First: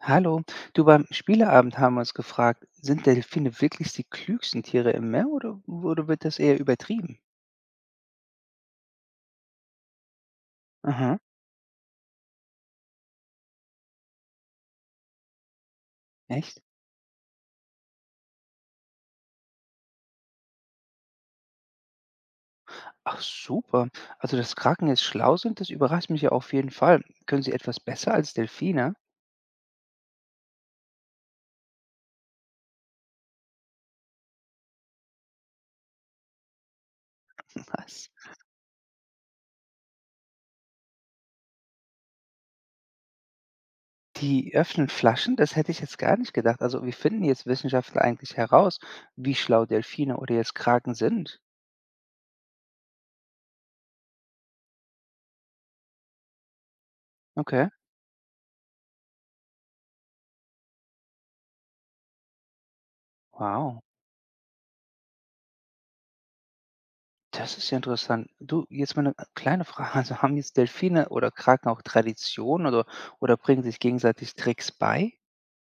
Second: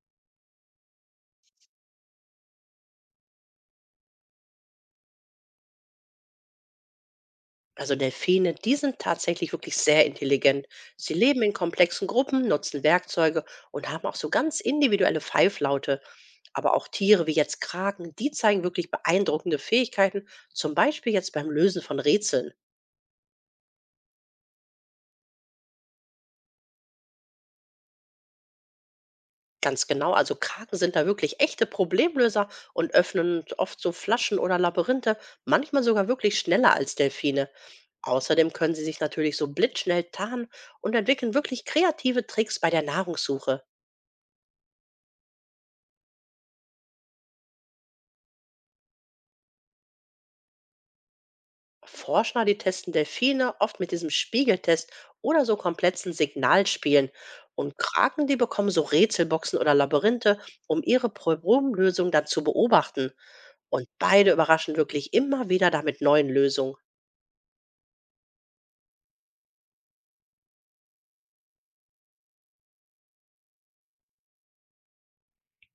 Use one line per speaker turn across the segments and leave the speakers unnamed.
Hallo, du, beim Spieleabend haben wir uns gefragt, sind Delfine wirklich die klügsten Tiere im Meer oder wird das eher übertrieben?
Also Delfine, die sind tatsächlich wirklich sehr intelligent. Sie
Aha,
leben in komplexen Gruppen, nutzen Werkzeuge und haben auch so ganz individuelle Pfeiflaute.
echt?
Aber auch Tiere wie jetzt Kraken, die zeigen wirklich beeindruckende Fähigkeiten, zum Beispiel jetzt beim Lösen von Rätseln.
Ach super. Also, dass Kraken jetzt schlau sind, das überrascht mich ja auf jeden Fall. Können sie etwas besser als Delfine?
Ganz genau, also Kraken sind da wirklich echte Problemlöser und öffnen oft so Flaschen oder Labyrinthe, manchmal sogar wirklich schneller als Delfine.
Was?
Außerdem können sie sich natürlich so blitzschnell tarnen und entwickeln wirklich kreative Tricks bei der Nahrungssuche.
Die öffnen Flaschen? Das hätte ich jetzt gar nicht gedacht. Also, wie finden jetzt Wissenschaftler eigentlich heraus, wie schlau Delfine oder jetzt Kraken sind?
Forscher, die testen Delfine oft mit diesem Spiegeltest oder so komplexen Signalspielen.
Okay,
Und Kraken, die bekommen so Rätselboxen oder Labyrinthe, um ihre Problemlösung dann zu beobachten.
wow.
Und beide überraschen wirklich immer wieder damit neuen Lösungen.
Das ist ja interessant. Du, jetzt mal 'ne kleine Frage. Also, haben jetzt Delfine oder Kraken auch Tradition oder bringen sich gegenseitig Tricks bei?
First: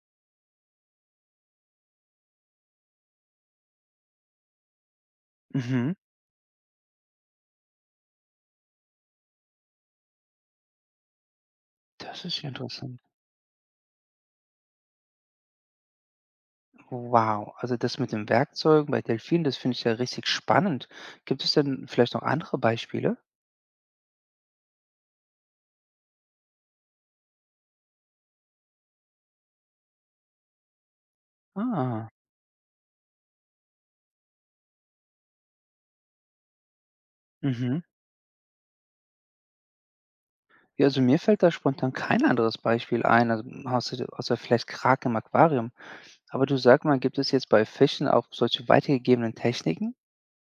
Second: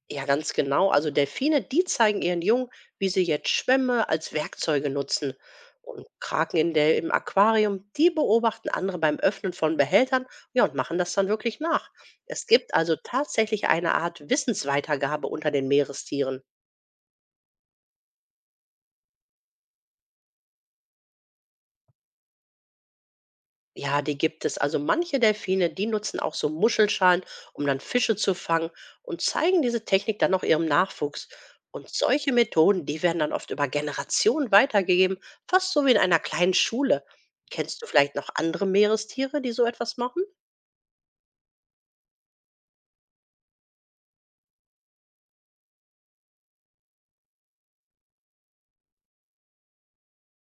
Ja, ganz genau. Also Delfine, die zeigen ihren Jungen, wie sie jetzt Schwämme als Werkzeuge nutzen.
Mhm.
Und Kraken in im Aquarium, die beobachten andere beim Öffnen von Behältern, ja, und machen das dann wirklich nach.
Das ist
Es
ja
gibt also
interessant.
tatsächlich eine Art Wissensweitergabe unter den Meerestieren.
Wow, also, das mit den Werkzeugen bei Delfinen, das finde ich ja richtig spannend. Gibt es denn vielleicht noch andere Beispiele?
Ja, die gibt es. Also manche Delfine, die nutzen auch so Muschelschalen, um dann Fische zu fangen und zeigen diese Technik dann auch ihrem Nachwuchs. Und
Ah,
solche Methoden, die werden dann oft über Generationen weitergegeben, fast so wie in einer kleinen Schule.
mhm.
Kennst du vielleicht noch andere Meerestiere, die so etwas machen?
Ja, also, mir fällt da spontan kein anderes Beispiel ein, also, außer vielleicht Kraken im Aquarium. Aber du, sag mal, gibt es jetzt bei Fischen auch solche weitergegebenen Techniken?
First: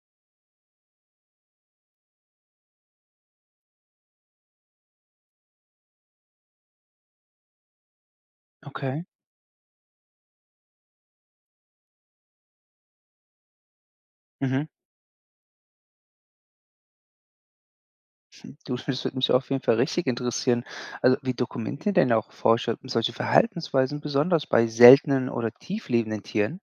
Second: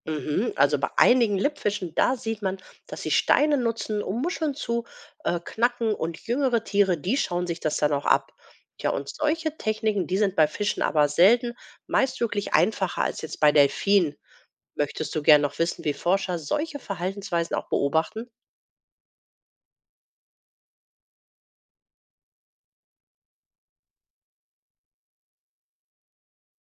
Mhm, also bei einigen Lippfischen, da sieht man, dass sie Steine nutzen, um Muscheln zu knacken, und jüngere Tiere, die schauen sich das dann auch ab. Ja,
Okay.
und solche Techniken, die sind bei Fischen aber selten, meist wirklich einfacher als jetzt bei Delfinen.
Mhm.
Möchtest du gern noch wissen, wie Forscher solche Verhaltensweisen auch beobachten?
Du, das würde mich auf jeden Fall richtig interessieren. Also, wie dokumentieren denn auch Forscher solche Verhaltensweisen, besonders bei seltenen oder tieflebenden Tieren?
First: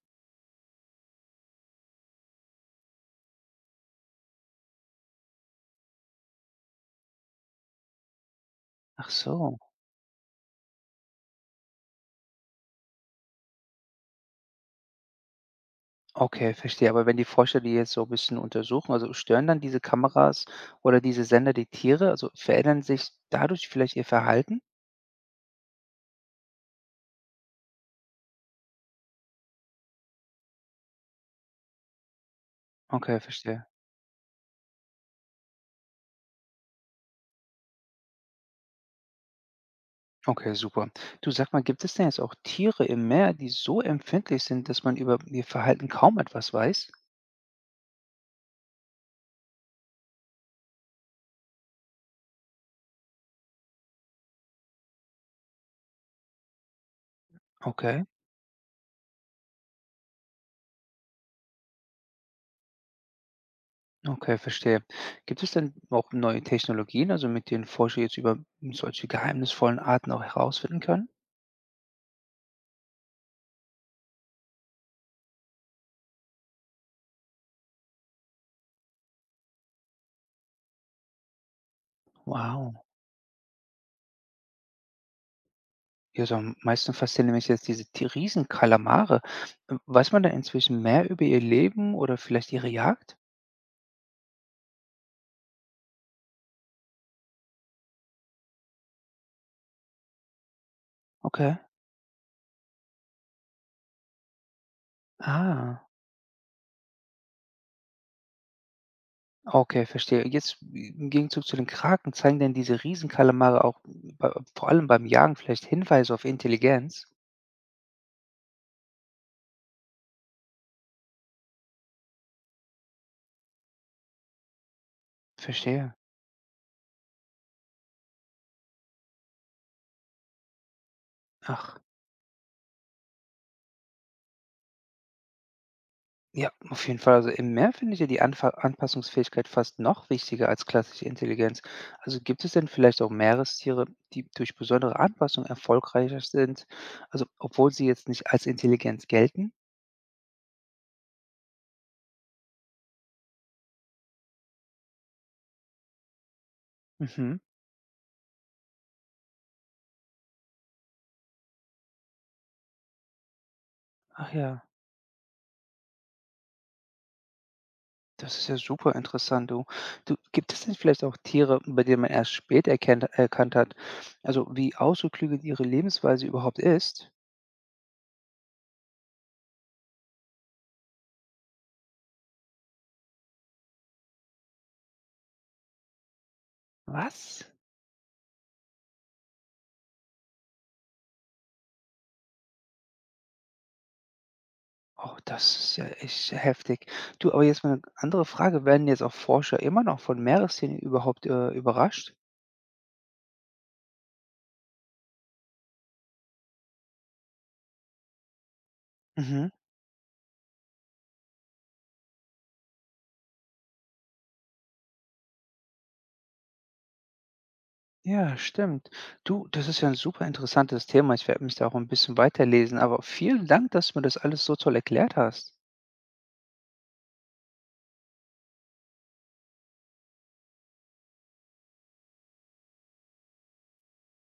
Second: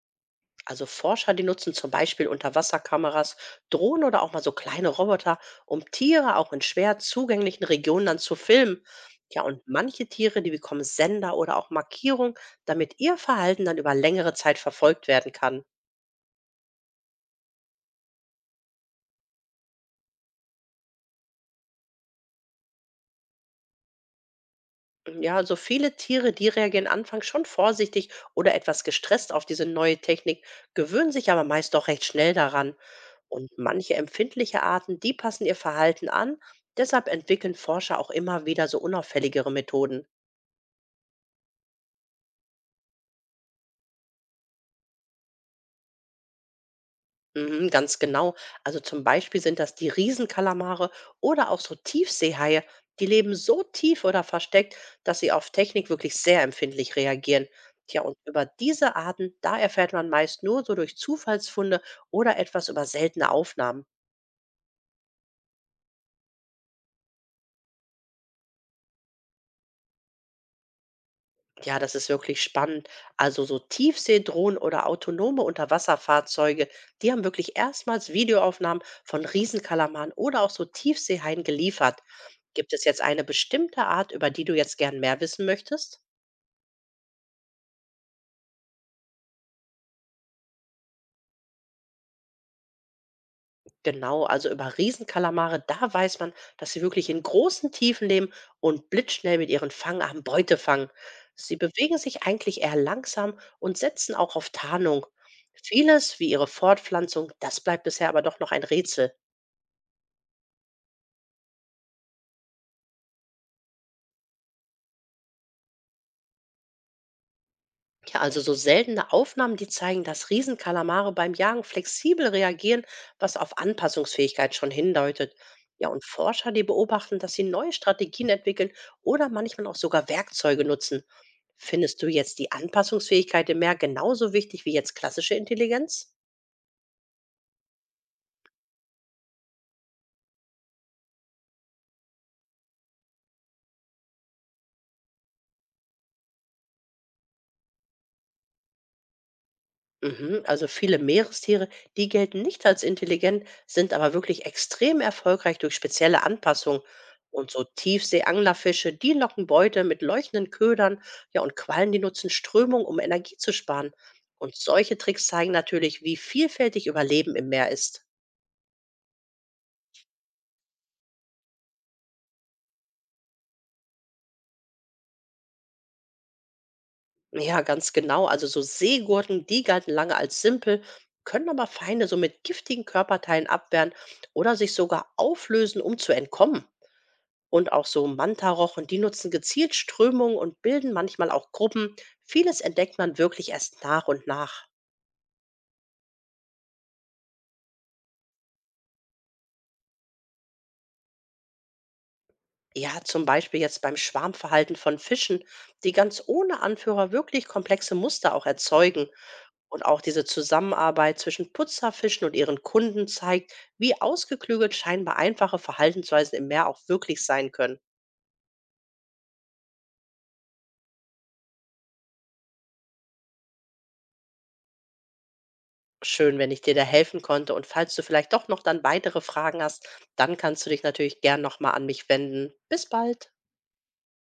Also Forscher, die nutzen zum Beispiel Unterwasserkameras, Drohnen oder auch mal so kleine Roboter, um Tiere auch in schwer zugänglichen Regionen dann zu filmen.
Ach
Ja,
so.
und manche Tiere, die bekommen Sender oder auch Markierungen, damit ihr Verhalten dann über längere Zeit verfolgt werden kann.
Okay, verstehe. Aber wenn die Forscher die jetzt so ein bisschen untersuchen, also stören dann diese Kameras oder diese Sender die Tiere? Also verändern sich dadurch vielleicht ihr Verhalten?
Ja, also viele Tiere, die reagieren anfangs schon vorsichtig oder etwas gestresst auf diese neue Technik, gewöhnen sich aber meist doch recht schnell daran.
Okay,
Und
verstehe.
manche empfindliche Arten, die passen ihr Verhalten an, deshalb entwickeln Forscher auch immer wieder so unauffälligere Methoden.
Okay, super. Du, sag mal, gibt es denn jetzt auch Tiere im Meer, die so empfindlich sind, dass man über ihr Verhalten kaum etwas weiß?
Mhm, ganz genau. Also zum Beispiel sind das die Riesenkalamare oder auch so Tiefseehaie. Die leben so tief oder versteckt, dass sie auf Technik wirklich sehr empfindlich reagieren. Tja,
Okay.
und über diese Arten, da erfährt man meist nur so durch Zufallsfunde oder etwas über seltene Aufnahmen.
Okay, verstehe. Gibt es denn auch neue Technologien, also mit denen Forscher jetzt über solche geheimnisvollen Arten auch herausfinden können?
Ja, das ist wirklich spannend. Also so Tiefseedrohnen oder autonome Unterwasserfahrzeuge, die haben wirklich erstmals Videoaufnahmen von Riesenkalamaren oder auch so Tiefseehaien geliefert. Gibt
Wow.
es jetzt eine bestimmte Art, über die du jetzt gern mehr wissen möchtest?
Ja, so am meisten faszinieren mich jetzt diese Riesenkalamare. Weiß man da inzwischen mehr über ihr Leben oder vielleicht ihre Jagd?
Genau, also über Riesenkalamare, da weiß man, dass sie wirklich in großen Tiefen leben und blitzschnell mit ihren Fangarmen Beute fangen. Sie
Okay.
bewegen sich eigentlich eher langsam und setzen auch auf Tarnung.
Ah,
Vieles, wie ihre Fortpflanzung, das bleibt bisher aber doch noch ein Rätsel.
okay, verstehe. Jetzt im Gegenzug zu den Kraken, zeigen denn diese Riesenkalamare auch bei, vor allem beim Jagen vielleicht Hinweise auf Intelligenz?
Ja, also so seltene Aufnahmen, die zeigen, dass Riesenkalamare beim Jagen flexibel reagieren, was auf Anpassungsfähigkeit schon hindeutet. Ja,
Verstehe.
und Forscher, die beobachten, dass sie neue Strategien entwickeln oder manchmal auch sogar Werkzeuge nutzen.
Ach.
Findest du jetzt die Anpassungsfähigkeit im Meer genauso wichtig wie jetzt klassische Intelligenz?
Ja, auf jeden Fall. Also im Meer findet ihr die Anfa Anpassungsfähigkeit fast noch wichtiger als klassische Intelligenz. Also gibt es denn vielleicht auch Meerestiere, die durch besondere Anpassung erfolgreicher sind, also obwohl sie jetzt nicht als Intelligenz gelten?
Mhm. Also viele Meerestiere, die gelten nicht als intelligent, sind aber wirklich extrem erfolgreich durch spezielle Anpassungen.
Mhm.
Und so Tiefseeanglerfische, die locken Beute mit leuchtenden Ködern, ja, und Quallen, die nutzen Strömung, um Energie zu sparen.
Ach
Und
ja,
solche Tricks zeigen natürlich, wie vielfältig Überleben im Meer ist.
das ist ja super interessant. Du, gibt es denn vielleicht auch Tiere, bei denen man erkannt hat, also wie ausgeklügelt ihre Lebensweise überhaupt ist?
Ja, ganz genau. Also so Seegurken, die galten lange als simpel, können aber Feinde so mit giftigen Körperteilen abwehren oder sich sogar auflösen, um zu entkommen.
Was?
Und auch so Mantarochen, die nutzen gezielt Strömungen und bilden manchmal auch Gruppen. Vieles entdeckt man wirklich erst nach und nach.
Oh, das ist ja echt heftig. Du, aber jetzt mal 'ne andere Frage. Werden jetzt auch Forscher immer noch von Meerestieren überhaupt, überrascht?
Ja, zum Beispiel jetzt beim Schwarmverhalten von Fischen, die ganz ohne Anführer wirklich komplexe Muster auch erzeugen.
Mhm.
Und auch diese Zusammenarbeit zwischen Putzerfischen und ihren Kunden zeigt, wie ausgeklügelt scheinbar einfache Verhaltensweisen im Meer auch wirklich sein können.
Ja, stimmt. Du, das ist ja ein super interessantes Thema. Ich werde mich da auch ein bisschen weiterlesen, aber vielen Dank, dass du mir das alles so toll erklärt hast.
Schön, wenn ich dir da helfen konnte. Und falls du vielleicht doch noch dann weitere Fragen hast, dann kannst du dich natürlich gern nochmal an mich wenden. Bis bald.